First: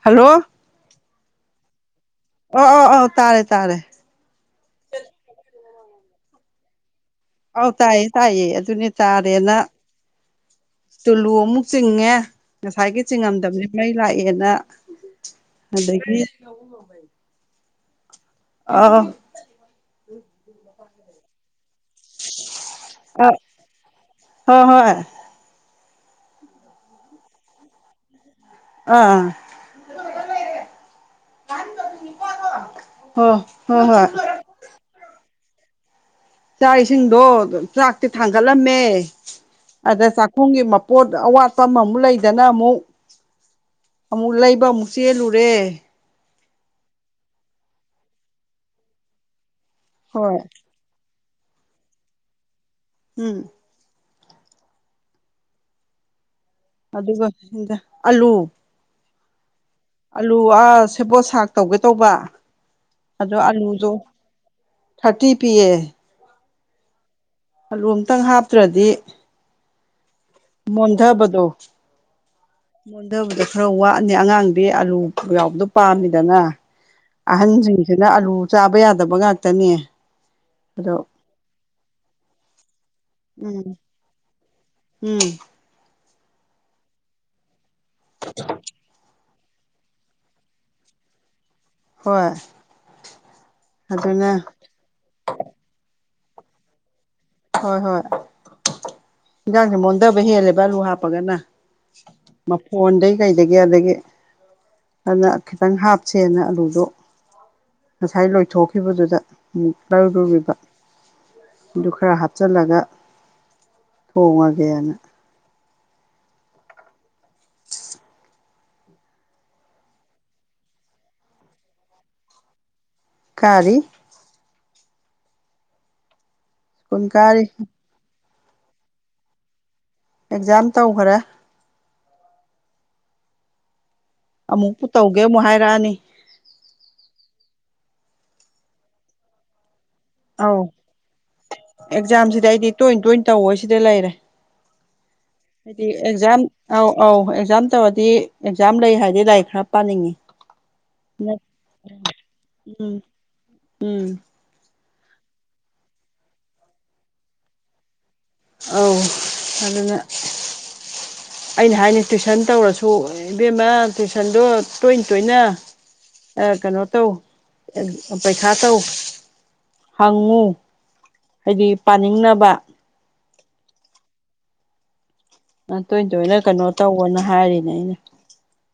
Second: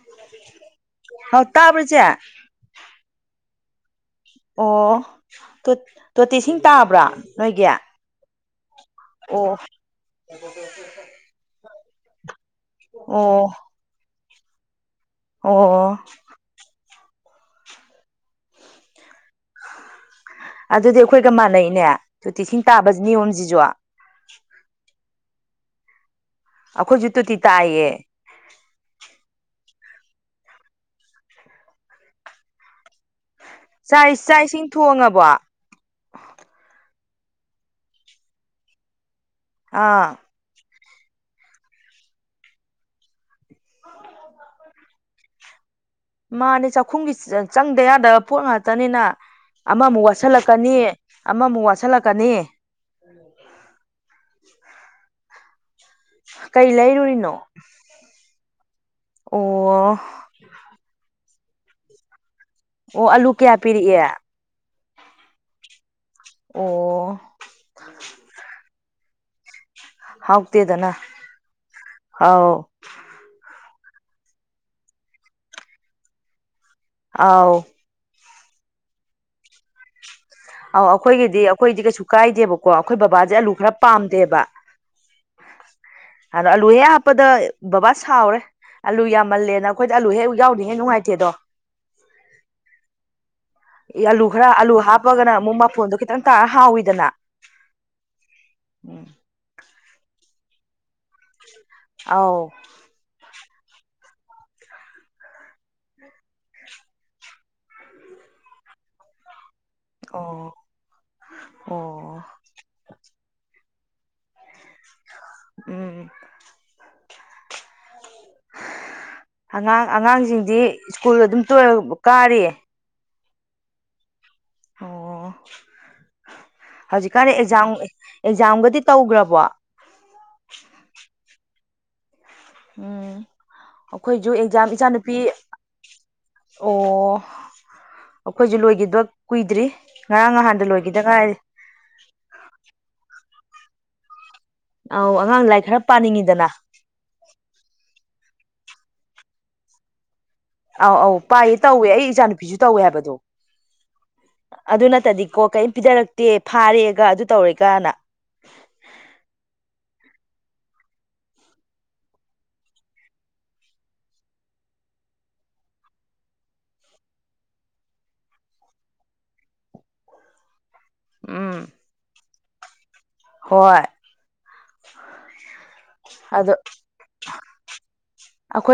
Hello ꯍꯥꯎ ꯇꯥꯕ꯭ꯔ ꯏꯆꯦ ꯑꯣ ꯑꯣ ꯑꯣ ꯇꯥꯔꯦ ꯇꯥꯔꯦ ꯑꯣ ꯇꯨꯠ ꯇꯣꯇꯤ ꯏꯁꯤꯡ ꯇꯥꯕ꯭ꯔꯥ ꯅꯣꯏꯒꯤ ꯑꯧ ꯇꯥꯏꯌꯦ ꯇꯥꯏꯌꯦ ꯑꯗꯨꯅ‌ꯦ ꯆꯥꯔꯦꯅ ꯑꯣ ꯇꯨꯂꯨ ꯑꯃꯨꯛ ꯆꯤꯡꯉꯦ ꯉꯁꯥꯏꯒꯩ ꯑꯣ ꯆꯤꯡꯉꯝꯗꯕꯅꯤ ꯃꯩ ꯂꯥꯛꯑꯦꯅ ꯑꯣ ꯑꯗꯒꯤ ꯑꯥ ꯑꯗꯨꯗꯤ ꯑꯩꯈꯣꯏꯒ ꯃꯥꯟꯅꯩꯅꯦ ꯇꯣꯇꯤ ꯏꯁꯤꯡ ꯇꯥꯕ ꯑꯧ ꯅꯤꯌꯣꯝꯖꯤꯖꯨ ꯍꯣꯏ ꯍꯣꯏ ꯑꯩꯈꯣꯏꯖꯨ ꯇꯨꯇꯤ ꯇꯥꯏꯌꯦ ꯑꯥ ꯂꯩꯔꯦ ꯂꯩꯔꯦ ꯑꯍꯟꯕꯗꯨꯅꯤ ꯀꯣ ꯑꯗꯣ ꯆꯥꯏ ꯆꯥꯛ ꯏꯁꯤꯡ ꯊꯣꯡꯉꯕꯣ ꯆꯥꯛ ꯏꯁꯤꯡꯗꯣ ꯆꯥꯛꯇꯤ ꯊꯥꯡꯒꯠꯂꯝꯃꯦ ꯑꯗ ꯑꯥ ꯆꯥꯛ ꯄꯨꯝꯒꯤ ꯃꯄꯣꯠ ꯑꯋꯥꯠꯄ ꯑꯃꯃꯨꯛ ꯂꯩꯗꯅ ꯑꯃꯨꯛ ꯑꯃꯨꯛ ꯂꯩꯕ ꯑꯃꯨꯛ ꯆꯦꯜꯂꯨꯔꯦ ꯃꯥꯅꯦ ꯆꯥꯛꯈꯨꯝꯒ ꯆ ꯆꯪꯗ ꯌꯥꯗꯕ ꯄꯣꯠ ꯉꯥꯛꯇꯅꯤꯅ ꯑꯃꯃꯨꯛ ꯍꯣꯏ ꯋꯥꯠꯁꯤꯜꯂꯛꯀꯅꯤ ꯑꯃꯃꯨꯛ ꯋꯥꯠꯁꯜꯂꯛꯀꯅꯤ ꯎꯝ ꯀꯩ ꯑꯗꯨꯒ ꯂꯩꯔꯨꯏꯅꯣ ꯑꯣ ꯑꯥꯂꯨ ꯑ ꯁꯦꯕꯣꯠ ꯁꯥꯛ ꯇꯧꯒꯦ ꯇꯧꯕ ꯑꯣ ꯑꯂꯨ ꯑꯗꯣ ꯀꯌꯥ ꯑꯥꯂꯨꯗꯣ ꯄꯤꯔꯛꯑꯦ ꯊꯥꯔꯇꯤ ꯄꯤ ꯑꯦ ꯑꯣ ꯑꯂꯨ ꯑꯃꯇꯪ ꯍꯥꯞꯇꯔꯗꯤ ꯍꯥꯎꯇꯦꯗꯅ ꯃꯣꯟꯗꯕꯗꯣ ꯑꯥꯎ ꯑꯗꯨꯕꯨꯗꯤ ꯈꯔ ꯋꯥꯠꯂꯤ ꯑꯉꯥꯡꯗꯤ ꯑꯂꯨ ꯌꯥꯎꯕꯗꯣ ꯄꯥꯝꯃꯤꯗꯅ ꯑꯥꯎ ꯑꯍꯟꯗꯤ ꯁꯤꯡꯗꯅ ꯑꯂꯨ ꯆꯥꯕ ꯌꯥꯗꯕ ꯉꯥꯛꯇꯅꯦ ꯑꯧ ꯑꯩꯈꯣꯏꯒꯤꯗꯤ ꯑꯩꯈꯣꯏꯗꯤ ꯀꯩꯁꯨ ꯀꯥꯏꯗꯦꯕꯀꯣ ꯑꯩꯈꯣꯏ ꯕꯕꯥꯁꯦ ꯑꯂꯨ ꯎꯝ ꯈꯔ ꯄꯥꯝꯗꯦꯕ ꯎꯝ ꯑꯗꯥ ꯑꯂꯨ ꯍꯦꯛ ꯍꯥꯞꯄꯗ ꯕꯕꯥ ꯁꯥꯎꯔꯦ ꯑꯂꯨ ꯌꯥꯝꯃꯜꯂꯦꯅ ꯑꯩꯈꯣꯏꯗꯤ ꯑꯂꯨ ꯍꯦꯛ ꯌꯥꯎꯗꯗꯤ ꯍꯦꯛ ꯅꯨꯡꯉꯥꯏꯇꯦꯗꯣ ꯍꯣꯏ ꯑꯜꯂꯨ ꯑꯗꯨꯅ ꯈꯔ ꯑꯜꯂꯨ ꯍꯥꯞ ꯍꯥꯞꯄꯒꯅ ꯑꯃꯨꯛ ꯃꯐꯣꯟꯗꯣ ꯈꯤꯇꯪ ꯇꯥꯔ ꯍꯥꯎꯏꯤꯗꯅ ꯍꯣꯏ ꯍꯣꯏ ꯏꯟꯖꯥꯡꯁꯦ ꯃꯣꯟꯊꯕ ꯍꯦꯜꯂꯦꯕ ꯑꯂꯨ ꯍꯥꯄ ꯄꯒꯅ ꯑꯧ ꯃꯄꯪ ꯃꯐꯣꯟꯗꯒꯤ ꯀꯩꯗꯒꯤ ꯑꯗꯒꯤ ꯑꯩꯅ ꯈꯤꯠꯇꯪ ꯍꯥꯞꯁꯦꯅ ꯑꯂꯨꯗꯣ ꯉꯁꯥꯏ ꯂꯣꯏꯊꯣꯛꯈꯤꯕꯗꯨꯗ ꯑꯃꯨꯛ ꯑꯣ ꯂꯧꯔꯨꯔꯤꯕ ꯑꯗꯨ ꯈꯔ ꯍꯥꯞ ꯑꯣ ꯍꯥꯞꯆꯤꯜꯂꯒ ꯊꯣꯡꯉꯒꯦꯅ ꯎꯝ ꯑꯉꯥꯡ ꯑꯉꯥꯡꯁꯤꯡꯗꯤ ꯁ꯭ꯀꯨꯜ ꯑꯗꯨꯝ ꯇꯣꯏꯅ ꯀꯥꯔꯤ? ꯀꯥꯔꯤ ꯑꯣ ꯁ꯭ꯀꯨꯜ ꯍꯧꯖꯤꯛꯀꯥꯟꯗꯤ ꯀꯥꯔꯤ ꯑꯦꯛꯖꯥꯝ ꯑꯦꯛꯖꯥꯝꯒꯗꯤ ꯇꯧꯈꯔꯕꯣ ꯑꯦꯛꯖꯥꯝ ꯇꯧꯈ꯭ꯔꯦ ꯎꯝ ꯑꯩꯈꯣꯏꯁꯨ ꯑꯦꯛꯖꯥꯝ ꯑꯃꯨꯛꯄꯨ ꯏꯆꯥꯅꯨꯄꯤ ꯇꯧꯒꯦ ꯑꯃꯨꯛ ꯍꯥꯏꯔꯛꯑꯅꯤ ꯑꯣ ꯑꯩꯈꯣꯏꯁꯨ ꯂꯣꯏꯒꯤꯕ ꯀꯨꯏꯗ꯭ꯔꯤ ꯉꯔꯥꯡ ꯑꯧ ꯅꯍꯥꯟꯗ ꯂꯣꯏꯈꯤꯗ ꯉꯥꯏꯔꯤ ꯑꯦꯛꯖꯥꯝꯁꯤꯗꯤ ꯑꯩꯗꯤ ꯇꯣꯏ ꯇꯣꯏ ꯇꯧ ꯑꯁꯤꯗ ꯂꯩꯔꯦ ꯑꯧ ꯑꯉꯥꯡ ꯂꯥꯏꯔꯤꯛ ꯍꯥꯏꯗꯤ ꯈꯔ ꯑꯦꯛꯖꯥꯝ ꯄꯥꯅꯤꯡꯉꯤꯗꯅ ꯑꯧ ꯑꯧ ꯑꯦꯛꯖꯥꯝ ꯇꯧꯔꯗꯤ ꯑꯦꯛꯖꯥꯝ ꯂꯩ ꯍꯥꯏꯗꯤ ꯂꯥꯏꯔꯤꯛ ꯈꯔ ꯄꯥꯅꯤꯡꯉꯤ ꯑꯧ ꯑꯧ ꯄꯥꯏꯌꯦ ꯇꯧꯋꯦ ꯑꯩ ꯏꯆꯥ ꯅꯨꯨꯄꯤꯁꯨ ꯇꯧꯋꯦ ꯎꯝ ꯍꯥꯏꯕꯗꯣ ꯎꯝ ꯑꯗꯨ ꯅꯠꯇꯗꯤꯀꯣ ꯀꯔꯤꯝ ꯄꯤꯗꯔꯛꯇꯦ ꯐꯥꯔꯦꯒ ꯑꯗꯨ ꯇꯧꯔꯦꯒꯅ ꯑꯧ ꯑꯗꯨꯅ ꯑꯩꯅ ꯍꯥꯏꯅꯤ ꯇꯨꯏꯁꯟ ꯇꯧꯔꯁꯨ ꯏꯕꯦꯝꯃ ꯇꯨꯏꯁꯟꯗꯣ ꯇꯣꯏ ꯇꯣꯏꯅ ꯑ ꯀꯩꯅꯣ ꯇꯧ ꯄꯩꯁꯥ ꯇꯧ ꯍꯪꯉꯨ ꯎꯝ ꯍꯥꯏꯗꯤ ꯄꯥꯅꯤꯡꯅꯕ ꯍꯣꯏ ꯃ ꯇꯣꯏ ꯇꯣꯏꯅ ꯑꯗꯣ ꯀꯩꯅꯣ ꯇꯧꯑꯣꯅ ꯍꯥꯏꯔꯤꯅꯦ ꯑꯩꯅ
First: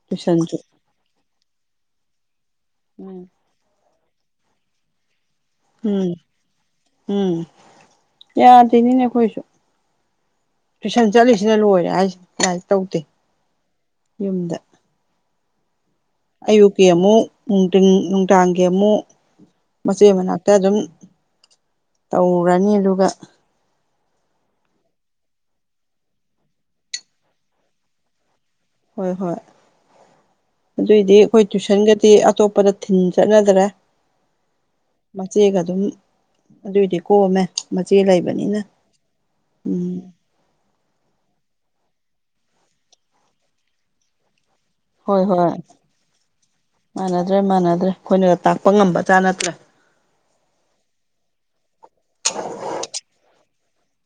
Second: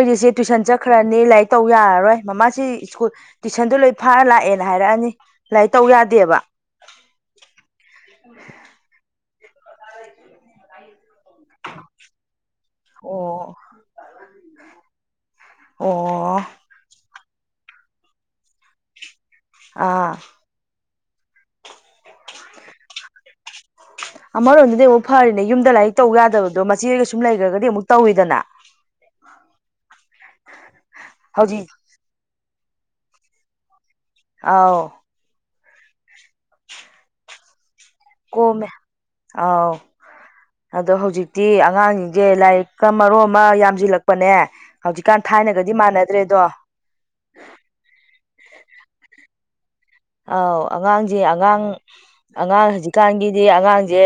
ꯇꯨꯏꯁꯟꯖꯨ ꯈ꯭ꯔꯅꯤ ꯂꯥꯏꯔꯤꯛ ꯇꯧ ꯌꯥꯔꯔꯣꯏ ꯃꯃꯥꯁꯤ ꯁ꯭ꯀꯨꯜ ꯎꯝ ꯇꯨꯏꯁꯟꯗ ꯂꯣꯏ ꯐꯥꯔ ꯂꯥꯛꯑꯦꯅ ꯍꯥꯏꯔꯛꯑꯅꯤ ꯂꯥꯏꯔꯤꯛ ꯇꯧ ꯎꯝ ꯌꯥꯗꯦꯕ ꯎꯝ ꯌꯥꯗꯤꯅꯤꯅꯦ ꯑꯩꯈꯣꯏꯁꯨ ꯇꯨꯏꯁꯟ ꯆꯠꯂꯤꯁꯤꯅ ꯂꯣꯏꯔꯦ ꯍꯥꯏꯁꯤ ꯂꯥꯏꯔꯤꯛ ꯇꯧꯗꯦ ꯑꯣ ꯌꯨꯝꯗ ꯑꯣ ꯑꯌꯨꯛꯀꯤ ꯑꯃꯨꯛ ꯅꯨꯡꯊꯤꯟ ꯅꯨꯡꯗꯥꯡꯒꯤ ꯑꯃꯨꯛ ꯑꯥ ꯃꯆꯦ ꯃꯅꯥ ꯍꯦꯛꯇ ꯑꯗꯨꯝ ꯇꯧꯔꯅꯤ ꯑꯗꯨꯒ [unintelligible] ꯑꯃꯔꯣꯝꯗꯗꯤ ꯑꯃꯨꯛ ꯐꯔꯤꯅꯦ ꯌꯨꯝꯗ ꯂꯥꯏꯔꯤꯛ ꯇꯧ ꯌꯥꯗꯕꯗꯣ ꯃꯆꯦꯒ ꯁꯨꯝ ꯂꯩꯈ꯭ꯔꯒꯗꯤ ꯑꯃꯨꯛ ꯇꯧꯋꯤꯗꯅ ꯍꯣꯏ ꯍꯣꯏ ꯑꯗꯨꯏꯗꯤ ꯑꯩꯈꯣꯏ ꯍꯧꯖꯤꯛ ꯇꯨꯏꯁꯟꯒꯗꯤ ꯑꯇꯣꯞꯄꯗ ꯊꯤꯟ ꯆꯠꯅꯗ꯭ꯔꯦ ꯑꯥꯎ ꯃꯆꯦꯒ ꯑꯗꯨꯝ ꯑꯗꯨꯏꯗꯤ ꯀꯣꯝꯃꯦ ꯃꯆꯦ ꯂꯩꯕꯅꯤꯅ ꯀꯣꯝꯃꯦ ꯑꯥꯎ ꯎꯝ ꯑꯗꯣ ꯍꯧꯖꯤꯛꯇꯤ ꯑꯉꯥꯡꯁꯤꯡꯁꯦ ꯂꯥꯏꯔꯤꯛꯀ ꯃꯔꯣꯟ ꯑꯃ ꯌꯥꯝꯁꯤꯜꯂꯛꯄꯅꯦ ꯍꯣꯏ ꯍꯧꯖꯤꯛꯀꯥꯟ ꯍꯣꯏ ꯊꯥꯏꯅꯒꯗꯤ ꯃꯥꯟꯅꯗ꯭ꯔꯦꯗꯣ ꯃꯥꯟꯅꯗ꯭ꯔꯦ ꯃꯥꯟꯅꯗ꯭ꯔꯦ ꯑꯩꯈꯣꯏꯅꯒ ꯇꯥꯛꯄ ꯉꯝꯕ ꯖꯥꯠ ꯅꯠꯇ꯭ꯔꯦ ꯑꯥꯎ ꯑꯉꯥꯡꯁꯦ ꯑꯉꯥꯡ ꯑꯉꯥꯡ ꯍꯧꯖꯤꯛꯀꯥꯟꯒꯤꯗꯤ ꯑꯉꯥꯡꯁꯦ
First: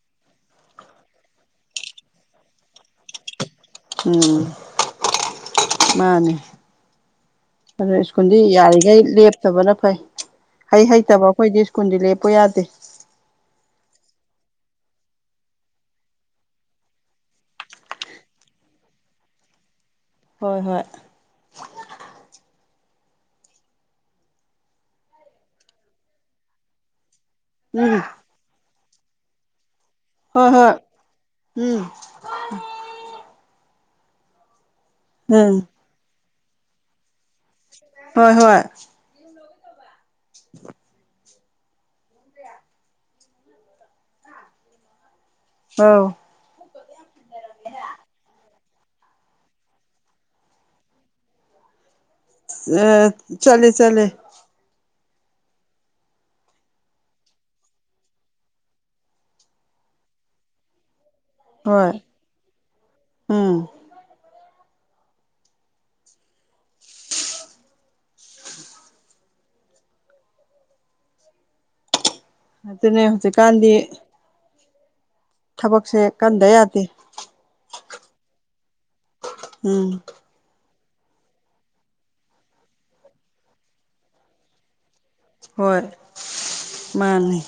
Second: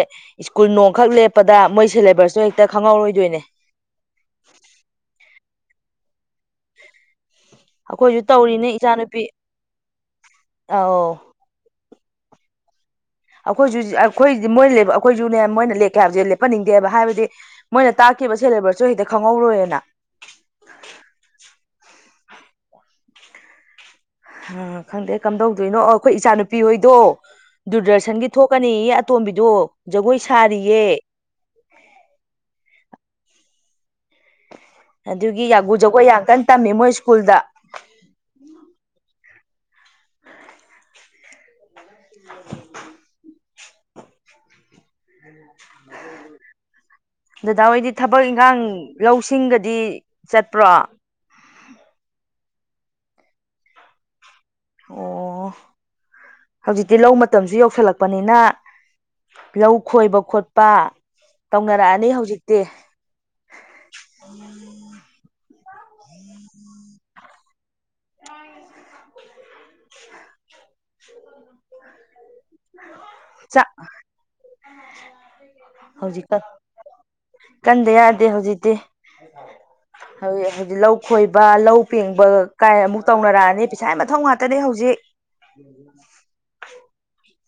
ꯁ꯭ꯀꯨꯜ ꯅꯣꯡꯈꯛ ꯂꯦꯞꯄꯗ ꯃꯣꯏ ꯁꯤꯂꯦꯕꯁꯇꯣ ꯍꯦꯛꯇ ꯈꯪꯍꯧꯔꯣꯏꯗꯣꯏꯅꯦ ꯎꯝ ꯃꯥꯅꯦ ꯑꯗꯨ ꯑꯩꯈꯣꯏꯁꯨ ꯁ꯭ꯀꯨꯜꯗꯤ ꯇꯧꯔꯤꯅꯦ ꯏꯆꯥ ꯌꯥꯔꯤꯒꯩ ꯅꯨꯨꯄꯤ ꯂꯦꯞꯇꯕꯅ ꯐꯩ ꯍꯩ ꯑꯧ ꯍꯩꯇꯕ ꯑꯩꯈꯣꯏꯗꯤ ꯁ꯭ꯀꯨꯜꯗꯤ ꯂꯦꯞꯄꯣ ꯌꯥꯗꯦ ꯑꯩꯈꯣꯏꯖꯨ ꯑꯩꯈꯣꯏꯗꯤ ꯃꯣꯏꯅ ꯂꯩꯕ ꯑꯩꯈꯣꯏꯁꯨꯅꯦ ꯃꯣꯏꯅ ꯂꯦꯛꯀꯦ ꯍꯥꯏꯕꯁꯦ ꯂꯦꯞꯄꯟꯅꯤꯡꯗꯦꯕ ꯍꯥꯏꯕꯗꯤ ꯃꯣꯏꯅ ꯇꯥꯛꯈꯤꯕ ꯁꯦꯂꯦꯕ꯭ꯁꯁꯨ ꯍꯦꯛꯇ ꯈꯪꯍꯧꯔꯣꯏꯅ ꯍꯣꯏ ꯍꯣꯏ ꯑ ꯈꯪꯗꯦ ꯀꯝꯗꯧꯗꯣꯏꯅꯣ ꯑꯩꯈꯣꯏ ꯏꯆꯥꯅꯨꯄꯤ ꯍꯣꯏꯗꯣ ꯎꯝ ꯗꯨꯔꯗꯔꯁꯟꯒꯤ ꯊꯣꯛꯀꯅꯤꯌꯦ ꯑꯇꯣꯝꯕꯤꯗꯣ ꯖꯒꯣꯏ ꯍꯣꯏ ꯍꯣꯏ ꯁꯥꯔꯤꯌꯦ ꯎꯝ ꯑꯗꯨꯒꯤ ꯎꯝ ꯌꯥꯒꯨ ꯖꯒꯣꯏ ꯌꯥꯝ ꯀꯟꯅ ꯇꯝꯃꯤ ꯃꯣꯏ ꯁ꯭ꯀꯨꯜꯗ ꯍꯣꯏ ꯍꯣꯏ inaudible ꯑꯧ ꯗꯗꯥ ꯍꯣꯏꯗꯤ ꯊꯕꯛ ꯏꯪꯈꯥꯡ ꯂꯧꯁꯤꯡꯒꯗꯤ ꯆꯠꯄ꯭ꯔꯣ ꯑ ꯆꯠꯂꯦ ꯆꯠꯂꯦ ꯑꯣ ꯍꯧꯖꯤꯛꯇꯤ ꯂꯧ ꯃꯇꯝꯁꯨ ꯌꯧꯁꯜꯂꯛꯄꯅꯤꯅ ꯂꯧ ꯈꯣꯏꯕ ꯈꯣꯠꯄ ꯍꯣꯏ ꯇꯧꯅꯔꯛꯑꯅꯤ ꯍꯧꯖꯤꯛꯇꯤ ꯎꯝ ꯑꯗꯨꯅꯦ ꯆꯥꯛ ꯍꯧꯖꯤꯛꯀꯥꯟꯗꯤ ꯊꯕꯛꯁꯦ ꯍꯧꯖꯤꯛ ꯀꯟꯗ ꯌꯥꯗꯦ ꯀꯟꯗ ꯌꯥꯗꯦ ꯍꯧꯖꯤꯛꯇꯤ ꯎꯝ ꯍꯧꯖꯤꯛ ꯂꯧ ꯈꯣꯏꯕ ꯂꯧ ꯄꯦꯡꯕ ꯀꯥꯏ ꯑꯃꯨꯛ ꯇꯧꯅꯔꯛꯑꯅꯤ ꯄꯩꯁꯥ ꯃꯊꯧ ꯉꯥꯛꯇꯅꯦ ꯍꯧꯖꯤꯛ ꯍꯣꯏ ꯃꯥꯅꯤ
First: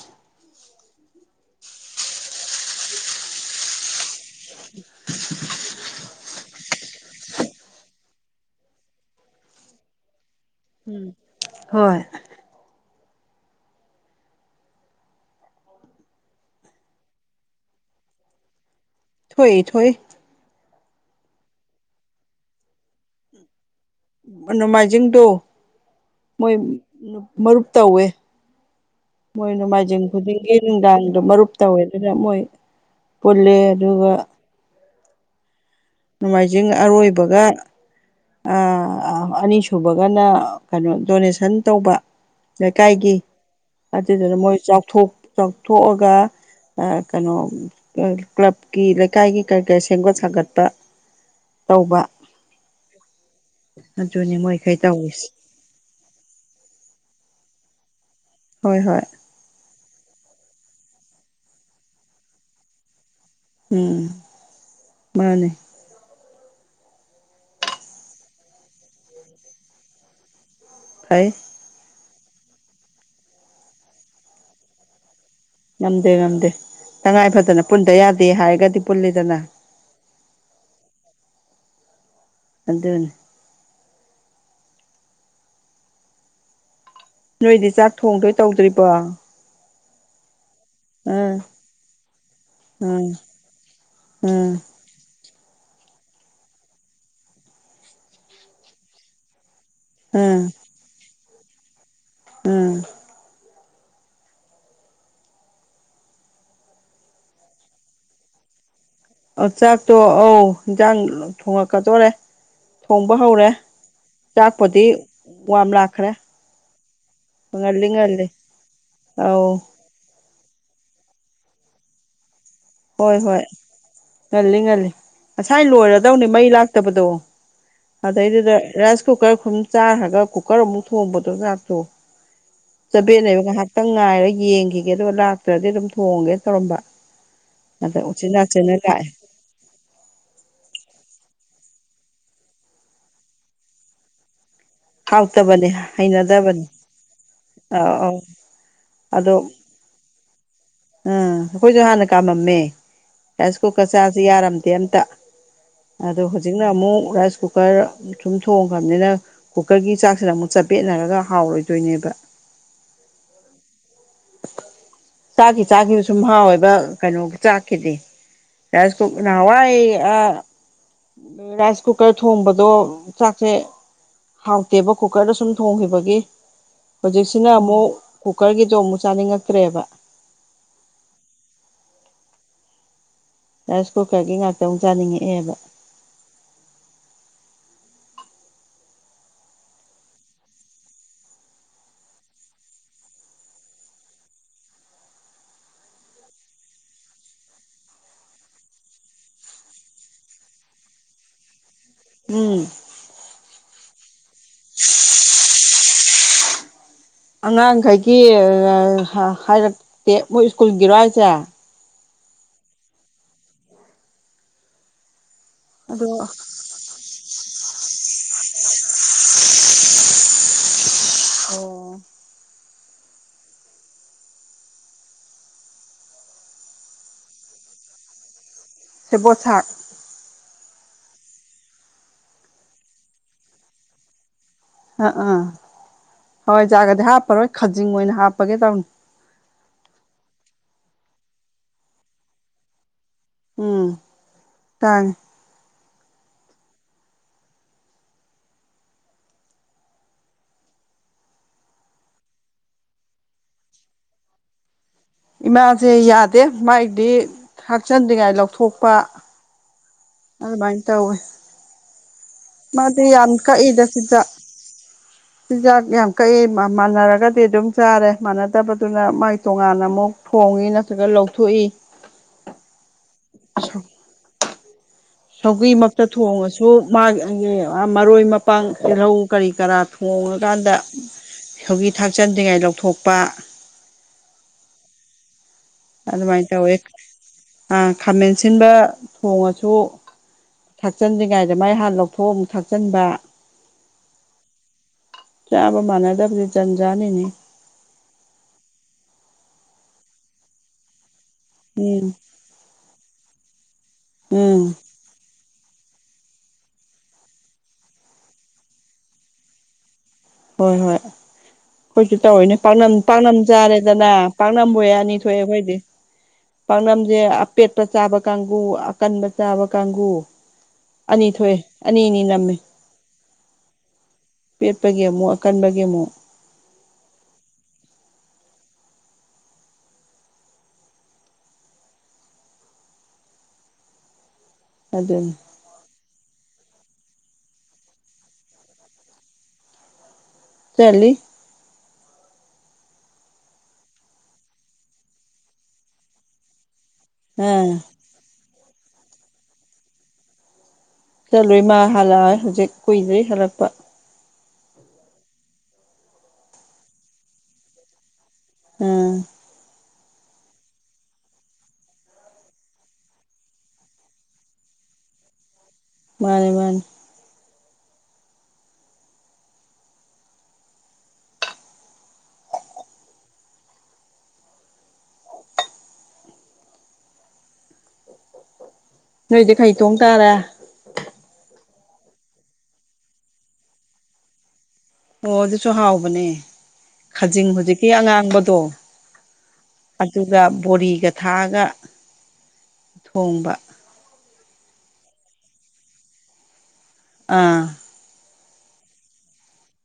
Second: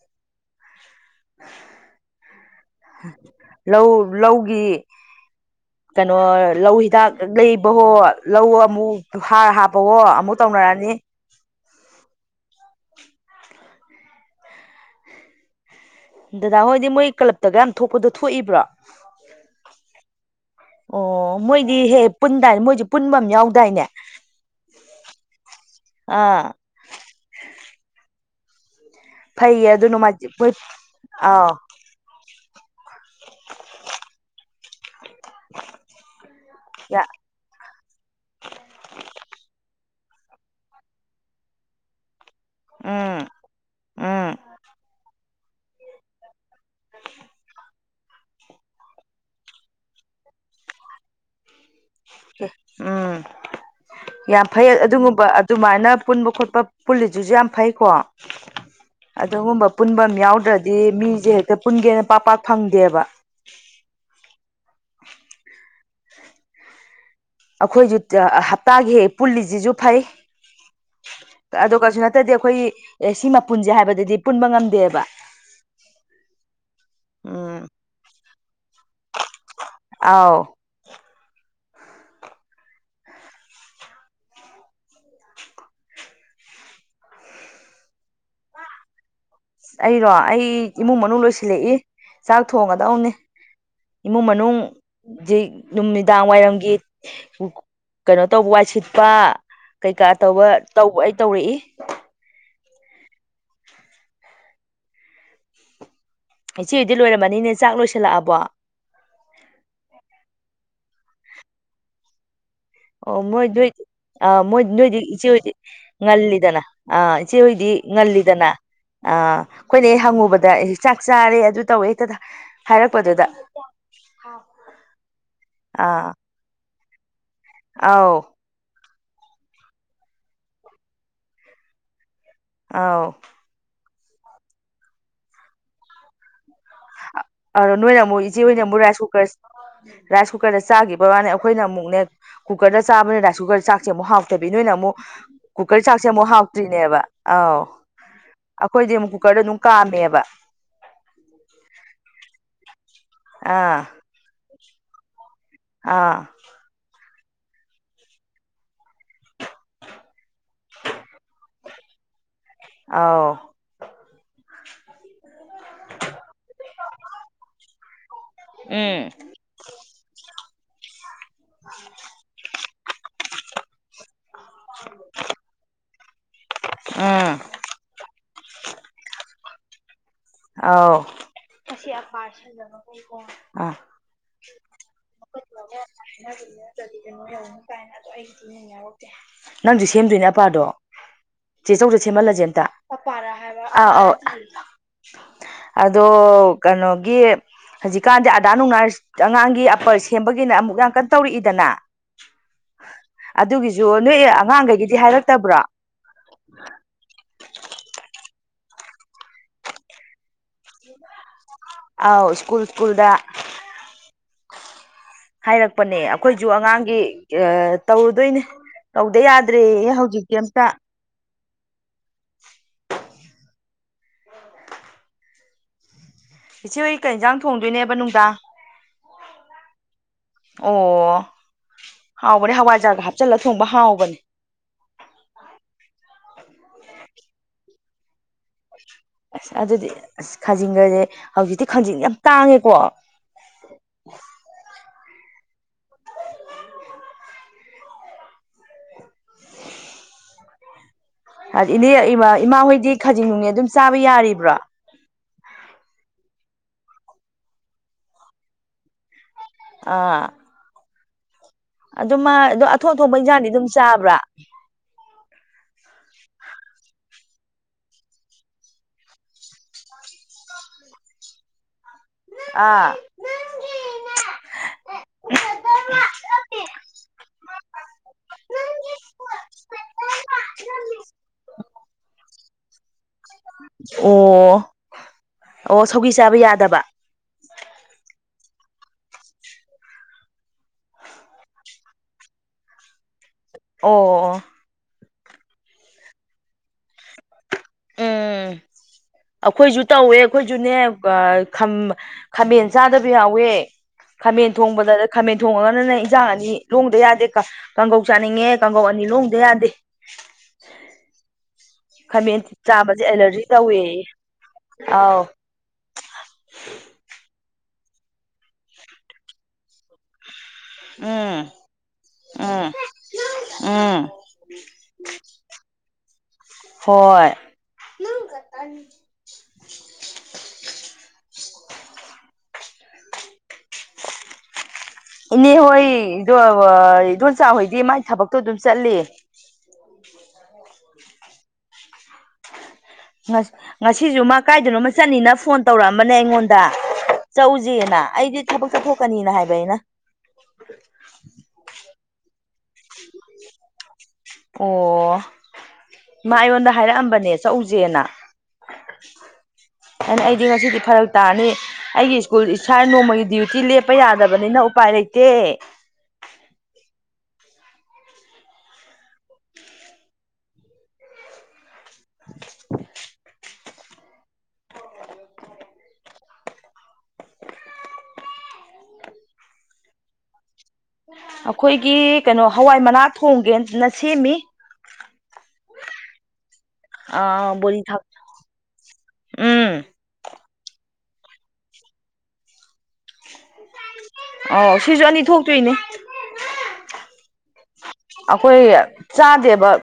ꯂꯧ ꯂꯧꯒꯤ ꯀꯩꯅꯣ ꯂꯧ ꯍꯤꯗꯥꯛ ꯂꯩꯕꯍꯣ ꯂꯧ ꯑꯃꯨꯛ ꯍꯥꯔ ꯍꯥꯞꯄꯍꯣ ꯑꯃꯨꯛ ꯇꯧꯅꯔꯅꯤ ꯎꯝ ꯍꯣꯏ ꯗꯗꯥ ꯍꯣꯏꯗꯤ ꯃꯣꯏ ꯀ꯭ꯂꯞꯇꯒ ꯌꯥꯝ ꯊꯣꯛꯄꯗꯣ ꯊꯣꯛꯏꯕ꯭ꯔꯣ ꯊꯣꯛꯏ ꯊꯣꯛꯏ ꯑꯣ ꯃꯣꯏꯗꯤ ꯍꯦꯛ ꯍꯦꯛ ꯄꯨꯟꯗꯥꯏꯅꯦ ꯃꯣꯏꯖꯦ ꯄꯨꯟꯕꯃ ꯌꯥꯎꯗꯥꯏꯅꯦ ꯅꯣꯡꯃꯥꯏꯖꯤꯡꯗꯣ ꯑꯥ ꯃꯣꯏ ꯃꯔꯨꯞ ꯇꯧꯋꯦ ꯃꯣꯏ ꯐꯩꯌꯦ ꯑꯗꯨ ꯅꯣꯡꯃꯥꯏꯖꯤꯡ ꯃꯣꯏ ꯈꯨꯗꯤꯡꯒꯤ ꯅꯨꯡꯗꯥꯡꯗꯣ ꯃꯔꯨꯞ ꯑꯥꯎ ꯇꯧꯏ ꯑꯗꯨꯅ ꯃꯣꯏ ꯄꯨꯜꯂꯦ ꯑꯗꯨꯒ ꯅꯣꯡꯃꯥꯏꯖꯤꯡ ꯑꯔꯣꯏꯕꯒ ꯑꯅꯤꯁꯨꯕꯒꯅ ꯀꯩꯅꯣ ꯗꯣꯅꯦꯁꯟ ꯇꯧꯕ ꯂꯩꯀꯥꯏꯒꯤ ꯎꯝ ꯎꯝ ꯑꯗꯨꯗꯨꯅ ꯃꯣꯏ ꯆꯥꯎ ꯆꯥꯎꯊꯣꯛꯑꯒ ꯀꯩꯅꯣ ꯀ꯭ꯂꯕꯀꯤ ꯂꯩꯀꯥꯏꯒꯤ ꯀꯔꯤ ꯀꯔꯤ ꯁꯦꯝꯒꯠ ꯁꯥꯒꯠꯄ ꯇꯧꯕ ꯑ ꯎꯝ ꯑꯗꯨꯅꯤ ꯌꯥꯝ ꯐꯩ ꯃꯣꯏꯈꯩ ꯑꯗꯨꯒꯨꯝꯕ ꯇꯧꯔꯤꯁꯦ ꯑꯗꯨꯃꯥꯏꯅ ꯄꯨꯟꯕ ꯈꯣꯠꯄ ꯄꯨꯜꯂꯤꯁꯤꯁꯨ ꯌꯥꯝ ꯐꯩ ꯀꯣ ꯍꯣꯏ ꯍꯣꯏ ꯑꯗꯨꯒꯨꯝꯕ ꯄꯨꯟꯕ ꯑꯃ ꯌꯥꯎꯗ꯭ꯔꯗꯤ ꯃꯤꯁꯤꯡꯁꯦ ꯍꯦꯛꯇ ꯄꯨꯟꯒꯦꯅ ꯄꯥꯛ ꯄꯥꯛ ꯐꯪꯗꯦꯕ ꯎꯝ ꯃꯥꯅꯦ ꯑꯩꯈꯣꯏꯁꯨ ꯍꯞꯇꯥꯒꯤ ꯍꯦꯛ ꯄꯨꯜꯂꯤꯁꯤꯁꯨ ꯐꯩ ꯐꯩ ꯑꯗꯣ ꯀꯩꯁꯨ ꯅꯠꯇꯔꯗꯤ ꯑꯩꯈꯣꯏꯒꯤ ꯑꯦ ꯁꯤꯃ ꯄꯨꯟꯁꯦ ꯍꯥꯏꯕꯗꯗꯤ ꯄꯨꯟꯕ ꯉꯝꯗꯦꯕ ꯉꯝꯗꯦ ꯉꯝꯗꯦ ꯇꯉꯥꯏ ꯐꯗꯅ ꯎꯝ ꯄꯨꯟꯗ ꯌꯥꯗꯦ ꯍꯥꯏꯔꯒꯗꯤ ꯄꯨꯜꯂꯤꯗꯅ ꯑꯥꯎ ꯑꯗꯨꯅꯤ ꯅꯣꯏꯗꯤ ꯆꯥꯛ ꯊꯣꯡꯗꯣꯏ ꯇꯧꯗ꯭ꯔꯤꯕꯣ ꯑꯩꯔꯣ ꯑꯩ ꯏꯃꯨꯡ ꯃꯅꯨꯡ ꯎꯝ ꯂꯣꯏꯁꯤꯜꯂꯛꯏ ꯆꯥꯛ ꯎꯝ ꯊꯣꯡꯉꯗꯧꯅꯤ ꯏꯃꯨꯡ ꯎꯝ ꯃꯅꯨꯡ ꯍꯧꯖꯤꯛ ꯅꯨꯃꯤꯗꯥꯡ ꯋꯥꯏꯔꯝꯒꯤ ꯀꯩꯅꯣ ꯇꯧꯕ ꯋꯥꯏ ꯁꯤꯠꯄ ꯀꯩꯀꯥ ꯎꯝ ꯇꯧꯕ ꯇꯧꯕ ꯑꯩ ꯇꯧꯔꯛꯏ ꯑꯥ ꯉꯁꯤꯒꯤꯗꯤ ꯂꯣꯏꯔꯝꯃꯅꯤꯅꯦ ꯆꯥꯛ ꯂꯣꯏꯁꯤꯜꯂꯛꯑꯕꯣ ꯑꯥ ꯆꯥꯛꯇꯣ ꯑꯧ ꯏꯟꯖꯥꯡ ꯊꯣꯡꯉꯛꯀꯗꯧꯔꯦ ꯑꯣ ꯃꯣꯏ ꯅꯣꯏ ꯑ ꯃꯣꯏ ꯆꯥꯛꯄꯨꯗꯤ ꯅꯣꯏꯗꯤ ꯏꯆꯦ ꯍꯣꯏꯗꯤ ꯋꯥꯝ ꯂꯥꯛꯈ꯭ꯔꯦ ꯉꯜꯂꯤꯗꯅ ꯑ ꯏꯆꯦ ꯍꯣꯏꯗꯤ ꯉꯜꯂꯤ ꯉꯜꯂꯤ ꯉꯜꯂꯤꯗꯅ ꯑ ꯑꯧ ꯑꯩꯈꯣꯏꯅ ꯍꯦꯛ ꯍꯪꯉꯨꯕꯗ ꯆꯥꯛ ꯆꯥꯔꯦ ꯑꯗꯨ ꯇꯧꯋꯦ ꯍꯦꯛꯇ ꯍꯣꯏ ꯍꯥꯏꯔꯛꯄꯗꯨꯗ ꯍꯣꯏ ꯉꯜꯂꯤ ꯉꯜꯂꯤ ꯉꯁꯥꯏ ꯑꯥ ꯂꯣꯏꯔꯗꯧꯅꯤ ꯃꯩ ꯂꯥꯛꯇꯕꯗꯣ ꯑꯧ ꯑꯗꯩꯗꯨꯗ ꯔꯥꯏꯁ ꯀꯨꯀꯔ ꯁꯨꯝ ꯆꯥꯈ꯭ꯔꯒ ꯀꯨꯀꯔ ꯑꯃꯨꯛ ꯊꯣꯡꯕꯗꯣ ꯆꯥꯛꯇꯣ ꯑꯧ ꯆꯕ‌ꯦꯠꯅꯩꯕ ꯉꯥꯏꯍꯥꯛꯇꯪ ꯉꯥꯏꯔꯒ ꯌꯦꯡꯈꯤꯒꯦ ꯑꯗꯨꯒ ꯂꯥꯛꯇ꯭ꯔꯗꯤ ꯑꯗꯨꯝ ꯊꯣꯡꯉꯒꯦ ꯇꯧꯔꯝꯕ ꯑꯗꯣ ꯅꯣꯏꯅ ꯑꯗ ꯑꯃꯨꯛ ꯎꯆꯤꯟ ꯏꯆꯦ ꯍ‌ꯣꯏꯅ ꯅꯥꯆꯤꯟꯅ ꯑꯃꯨꯛ ꯔꯥꯏꯁ ꯂꯥꯛꯑꯦ ꯀꯨꯀꯔꯁ ꯔꯥꯏꯁ ꯀꯨꯀꯔꯗ ꯆꯥꯈꯤꯕꯩ ꯋꯥꯅꯦ ꯑꯩꯈꯣꯏꯅ ꯑꯃꯨꯛꯅꯦ ꯀꯨꯀꯔꯗ ꯆꯥꯕꯅ ꯔꯥꯏ ꯀꯨꯀꯔ ꯆꯥꯛꯁ‌ꯦ ꯑꯃꯨꯛ ꯍꯥꯎꯇꯕꯤ ꯅꯣꯏꯅ ꯑꯃꯨꯛ ꯍꯥꯎꯇꯕꯅꯦ ꯀꯨꯀꯔ ꯆꯥꯛꯁꯦ ꯑꯃꯨꯛ ꯍꯩꯅꯗꯕꯅꯦ ꯍꯥꯎꯇ꯭ꯔꯤꯅꯦꯕ ꯑꯥꯎ ꯑꯧ ꯑꯧ ꯑꯩꯈꯣꯏꯗꯤ ꯑꯃꯨꯛ ꯑꯗꯣ ꯀꯨꯀꯔꯗ ꯑꯗꯨꯝ ꯀꯥꯝꯃꯦꯕ ꯎꯝ ꯑꯩꯈꯣꯏꯁꯨ ꯍꯥꯟꯅ ꯀꯥꯝꯃꯝꯃꯦ ꯔꯥꯏꯁ ꯑꯥ ꯀꯨꯀꯔ ꯆꯥꯛꯁꯤ ꯌꯥꯔꯝꯗꯦ ꯑꯝꯇ ꯑꯗꯣ ꯑꯥ ꯍꯧꯖꯤꯛꯅ ꯑꯃꯨꯛ ꯔꯥꯏꯁ ꯀꯨꯀꯔ ꯁꯨꯝ ꯊꯣꯡꯈꯔꯕꯅꯤꯅ ꯀꯨꯀꯔꯒꯤ ꯆꯥꯛꯁꯤꯅ ꯑꯃꯨꯛ ꯆꯥꯕ‌ꯦꯠꯅꯔꯒ ꯍꯥꯎꯔꯣꯏꯗꯣꯏꯅꯦꯕ ꯑꯧ ꯆꯥꯈꯤ ꯆꯥꯈꯤꯕ ꯁꯨꯝ ꯍꯥꯎꯋꯦꯕ ꯀꯩꯅꯣ ꯆꯥꯛꯀꯤꯗꯤ ꯔꯥꯏꯁ ꯎꯝ ꯀꯨꯀꯔꯅ ꯅꯍꯥꯟꯋꯥꯏ ꯑ ꯔꯥꯏꯁ ꯀꯨꯀꯔ ꯊꯣꯡꯕꯗꯣ ꯆꯥꯛꯁꯦ ꯍꯥꯎꯇꯦꯕ ꯀꯨꯀ꯭ꯔꯗ ꯁꯨꯝ ꯊꯣꯡꯈꯤꯕꯒꯤ ꯎꯝ ꯍꯧꯖꯤꯛꯁꯤꯅ ꯑꯃꯨꯛ ꯀꯨꯀ꯭ꯔꯒꯤꯗꯣ ꯑꯃꯨꯛ ꯆꯥꯅꯤꯡꯉꯛꯇ꯭ꯔꯦꯕ ꯑꯧ ꯑꯥ ꯔꯥꯏꯁ ꯀꯨꯀꯔꯒꯤ ꯉꯛꯇ ꯑꯃꯨꯛ ꯆꯥꯅꯤꯡꯉꯛꯑꯦꯕ [unintelligible] ꯅꯪꯁꯨ ꯁꯦꯝꯗꯣꯏꯅꯦ ꯑꯄꯥꯗꯣ ꯆꯦ ꯆꯧꯗ ꯁꯦꯝꯍꯜꯂꯁꯦ ꯑꯝꯇ ꯑꯩ ꯑꯧ ꯑꯗꯣ ꯀꯩꯅꯣꯒꯤ ꯍꯧꯖꯤꯛꯀꯥꯟꯁ‌‌ꯦ ꯑꯗꯥꯔ ꯅꯨꯡꯗꯔꯥ ꯑꯉꯥꯡꯒꯤ ꯑꯄꯔ ꯁꯦꯝꯕꯒꯤꯅ ꯑꯃꯨꯛ ꯌꯥꯝ ꯀꯟꯅ ꯇꯧꯔꯛꯏꯗꯅ ꯎꯝ ꯑꯗꯨꯒꯤꯁꯨ ꯅꯣꯏ ꯑꯉꯥꯡꯈꯩꯒꯤꯗꯤ ꯍꯥꯏꯔꯛꯇꯕꯔꯣ ꯑꯉꯥꯡꯈꯩꯒꯤ ꯑꯥ ꯍꯥꯏꯔꯛꯇꯦ ꯃꯣꯏ ꯁ꯭ꯀꯨꯜꯒꯤꯔꯣ ꯍꯥꯏꯁꯦ ꯑꯥꯎ ꯁ꯭ꯀꯨꯜ-ꯁ꯭ꯀꯨꯜꯗ ꯍꯥꯏꯔꯛꯄꯅꯦ ꯑꯗꯣ ꯑꯩꯈꯣꯏꯁꯨ ꯑꯉꯥꯡꯒꯤ ꯇꯧꯔꯨꯗꯣꯏꯅꯦ ꯇꯧꯗ ꯌꯥꯗ꯭ꯔꯦꯌ‌ꯦ ꯍꯧꯖꯤꯛꯇꯤ ꯑꯝꯇ ꯑꯣ [unintelligible] ꯏꯆ‌ꯦ ꯍꯣꯏ ꯀꯩ ꯌꯦꯟꯖꯥꯡ ꯊꯣꯡꯗꯣꯏꯅꯦꯕ ꯅꯨꯡꯗꯥꯡ ꯁꯦꯕꯣꯠ ꯁꯥꯛ- ꯑꯣ ꯍꯥꯎꯕꯅꯦ ꯍꯋꯥꯏꯖꯥꯔ ꯍꯥꯞꯆꯜꯂ ꯊꯣꯡꯕ ꯍꯥꯎꯕꯅꯦ ꯑꯥ-ꯑꯥ ꯍꯋꯥꯏꯖꯥꯔꯒꯗꯤ ꯍꯥꯞꯄꯔꯣꯏ ꯈꯥꯖꯤꯡ ꯑꯣꯏꯅ ꯍꯥꯞꯄꯒꯦ ꯇꯧꯅꯤ ꯑꯁ ꯑꯗꯨꯗꯤ ꯑꯁ ꯈꯥꯖꯤꯡꯒꯁꯦ ꯍꯧꯖꯤꯛꯇꯤ ꯈꯥꯖꯤꯡ ꯌꯥꯝ ꯇꯥꯡꯉꯦꯀꯣ꯫ ꯎꯝ ꯇꯥꯡꯉꯦ꯫ ꯍꯥꯏꯗꯤ ꯏꯅꯦ ꯏꯃꯥꯍꯣꯏꯗꯤ ꯈꯖꯤꯡ ꯅꯨꯡꯅꯦ ꯑꯗꯨꯝ ꯆꯥꯕ ꯌꯥꯔꯤꯕ꯭ꯔꯣ꯫ ꯏꯃꯥꯁꯦ ꯌꯥꯗꯦ ꯃꯥꯏꯗꯤ ꯊꯥꯛꯆꯤꯟꯗ꯭ꯔꯤꯉꯥꯏ ꯂꯧꯊꯣꯛꯄ꯫ ꯑꯥ ꯑꯗꯨꯃꯥꯏ ꯇꯧꯋꯦ꯫ ꯑꯗꯨꯝ ꯃꯥ ꯑꯗꯣ ꯑꯊꯣꯡ ꯃꯥꯗꯤ ꯑꯊꯣꯡꯕ ꯌꯥꯝ ꯏꯟꯖꯥꯡꯗꯤ ꯀꯛ ꯑꯗꯨꯝ ꯏꯗ ꯆꯥꯕ꯭ꯔꯥ ꯆꯤꯟꯖꯥꯛ꯫ ꯆꯤꯟꯖꯥꯛ ꯌꯥꯝ ꯀꯛꯏ ꯃꯥ-ꯃꯥꯟꯅꯔꯒꯗꯤ ꯑꯗꯨꯝ ꯆꯥꯔꯦ ꯃꯥꯟꯅꯗꯕꯗꯨꯅ ꯃꯥꯏ ꯇꯣꯉꯥꯟꯅ ꯑꯃꯨꯛ, ꯊꯣꯡꯏ ꯅꯠꯇ꯭ꯔꯒ ꯂꯧꯊꯣꯛꯏ꯫ ꯑꯥ ꯁꯧꯒꯒꯤꯃꯛꯇ ꯊꯣꯡꯉꯁꯨ ꯃꯥ ꯃꯔꯣꯏ ꯃꯄꯥꯡ ꯇꯤꯜꯍꯧ ꯀꯔꯤ ꯀꯔꯥ ꯊꯣꯡꯉꯀꯥꯟꯗ ꯁꯧꯒꯔꯤ ꯊꯥꯛꯆꯟꯗ꯭ꯔꯤꯉꯩ ꯂꯧꯊꯣꯛ ꯑꯣ-ꯑꯣ ꯁꯧꯒꯔꯤ ꯆꯥꯕ ꯌꯥꯗꯕ꯫ ꯑ ꯈꯥꯃꯦꯟ ꯁꯤꯟꯕ ꯊꯣꯡꯉꯁꯨ, ꯊꯥꯛꯆꯟꯗ꯭ꯔꯤꯉꯩꯗ ꯃꯥꯏ ꯍꯥꯟꯅ ꯂꯧꯊꯣꯛ ꯑꯃꯨꯛ ꯊꯥꯛꯆꯤꯟꯕ꯫ ꯑꯣ-ꯑꯣ ꯆꯥꯕ ꯃꯥꯟꯅꯗꯕꯁꯦ ꯖꯟꯖꯥꯟꯅꯤꯅꯦ꯫ ꯎꯝ ꯑꯩꯈꯣꯏꯁꯨ ꯇꯧꯋꯦ ꯑꯩꯈꯣꯏꯁꯨꯅꯦ ꯑꯥ ꯈꯝ ꯎꯝ ꯈꯥꯃꯦꯟ ꯆꯥꯗꯕꯤ ꯌꯥꯎꯋꯦ ꯈꯥꯃꯦꯟ ꯎꯝ ꯊꯣꯡꯕꯗ ꯈꯥꯃꯦꯟ ꯊꯣꯡꯉꯒꯅꯅ ꯏꯟꯖꯥꯡ ꯑꯅꯤ ꯂꯣꯡꯗ ꯌꯥꯗꯦ ꯀꯥ ꯀꯥꯡꯒꯧ ꯆꯥꯅꯤꯡꯉꯦ ꯀꯥꯡꯒꯧ ꯑꯅꯤ ꯂꯣꯡꯗ ꯌꯥꯗꯦ꯫ ꯍꯣꯏ ꯍꯣꯏ꯫ ꯑꯩꯈꯣꯏꯁꯨ ꯈꯥꯃꯦꯟ ꯇꯧꯑꯦꯅꯦ ꯆꯥꯕꯁꯦ ꯄꯥꯛꯅꯝ-ꯄꯥꯛꯅꯝ ꯑꯦꯂꯔꯖꯤ ꯇꯧꯋꯦ ꯆꯥꯔꯦꯗꯅ ꯄꯥꯛꯅꯝꯕꯨ ꯑꯣꯏ ꯑꯅꯤ ꯑꯥꯎ ꯊꯣꯛꯑꯦ ꯑꯩꯈꯣꯏꯗꯤ꯫ ꯄꯥꯛꯅꯝꯁꯦ ꯑꯄꯦꯠꯄ ꯆꯥꯕ ꯀꯥꯡꯒꯨ, ꯑꯀꯟꯕ ꯆꯥꯕ ꯀꯥꯡꯒꯨ꯫ ꯑꯅꯤ ꯎꯝ ꯊꯣꯛꯑꯦ ꯑꯅꯤ-ꯑꯅꯤ ꯅꯝꯃꯦ꯫ ꯎꯝ ꯎꯝ ꯄꯦꯠꯄꯒꯤ ꯑꯃꯨꯛ, ꯑꯀꯟꯕꯒꯤ ꯑꯃꯨꯛ꯫ ꯍꯣꯏ ꯇꯟ ꯑꯗꯨꯅꯤ ꯏꯅꯦ ꯍꯣꯏ ꯑꯗꯣ ꯏꯗꯣꯟꯆꯥ ꯍꯣꯏꯗꯤ ꯃꯥꯥꯏ ꯊꯕꯛꯇꯣ ꯑꯗꯨꯝ ꯆꯠꯂꯤ꯫ ꯆꯠꯂꯤ꯫ ꯉꯁꯤꯁꯨ ꯃꯥ ꯀꯥꯏꯗꯅꯣꯃ ꯆꯠꯅꯤꯅ ꯐꯣꯟ ꯇꯧꯔꯛꯑꯝꯕꯅꯦ ꯑꯩꯉꯣꯟꯗ ꯑꯥ ꯆꯧꯖꯦꯅ꯫ ꯑꯩꯗꯤ ꯊꯕꯛ ꯆꯠꯊꯣꯛꯀꯅꯤꯅ ꯍꯥꯏꯕ ꯑꯩꯅ꯫ ꯆꯠꯂꯨꯏ ꯃꯥ ꯍꯜꯂꯛ-ꯑꯥ ꯍꯧꯖꯤꯛ ꯀꯨꯏꯗ꯭ꯔꯤ ꯍꯜꯂꯛꯄ꯫ ꯑꯣ, ꯃꯥ ꯑꯩꯉꯣꯟꯗ ꯍꯥꯏꯔꯛꯑꯝꯕꯅꯦ ꯆꯧꯖꯦꯅ꯫ ꯑꯥ ꯑꯩꯅ ꯑꯩꯗꯤ ꯉꯁꯤꯗꯤ ꯐꯔꯛ ꯇꯥꯅꯤ꯫ ꯑꯩꯒꯤ ꯁ꯭ꯀꯨꯜ ꯏꯁꯥ ꯅꯣꯡꯃꯒꯤ ꯗ꯭ꯌꯨꯇꯤ ꯂꯦꯞꯄ ꯌꯥꯗꯕꯅꯤꯅ ꯎꯄꯥꯏ ꯂꯩꯇꯦ꯫ ꯃꯥꯅꯦ-ꯃꯥꯅꯦ꯫ inaudible [inaudible] ꯅꯣꯏꯗꯤ ꯈꯩ ꯇꯣꯡ ꯇꯥꯔꯦ꯫ ꯑꯩꯈꯣꯏꯒꯤ ꯀꯩꯅꯣ ꯍꯋꯥꯏ ꯃꯅꯥꯛ ꯊꯣꯡꯒꯦꯅ ꯁꯦꯝꯃꯤ꯫ ꯑꯣ ꯑꯗꯨꯁꯨ ꯍꯥꯎꯕꯅꯦ ꯑ ꯈꯖꯤꯡ ꯕꯣꯔꯤ ꯍꯧꯖꯤꯛꯀꯤ ꯊꯥꯎ ꯑꯉꯥꯡꯕꯗꯣ, ꯎꯝ ꯑꯗꯨꯒ ꯕꯨꯔꯤꯒ ꯊꯥꯛꯑꯒ ꯊꯣꯡꯕ꯫ ꯑꯧ ꯁꯤꯁꯨ ꯑꯅꯤ ꯊꯣꯛꯇꯣꯏꯅꯤ꯫ ꯑꯥ ꯑꯈꯣꯏ ꯆꯥꯗꯦꯕ꯫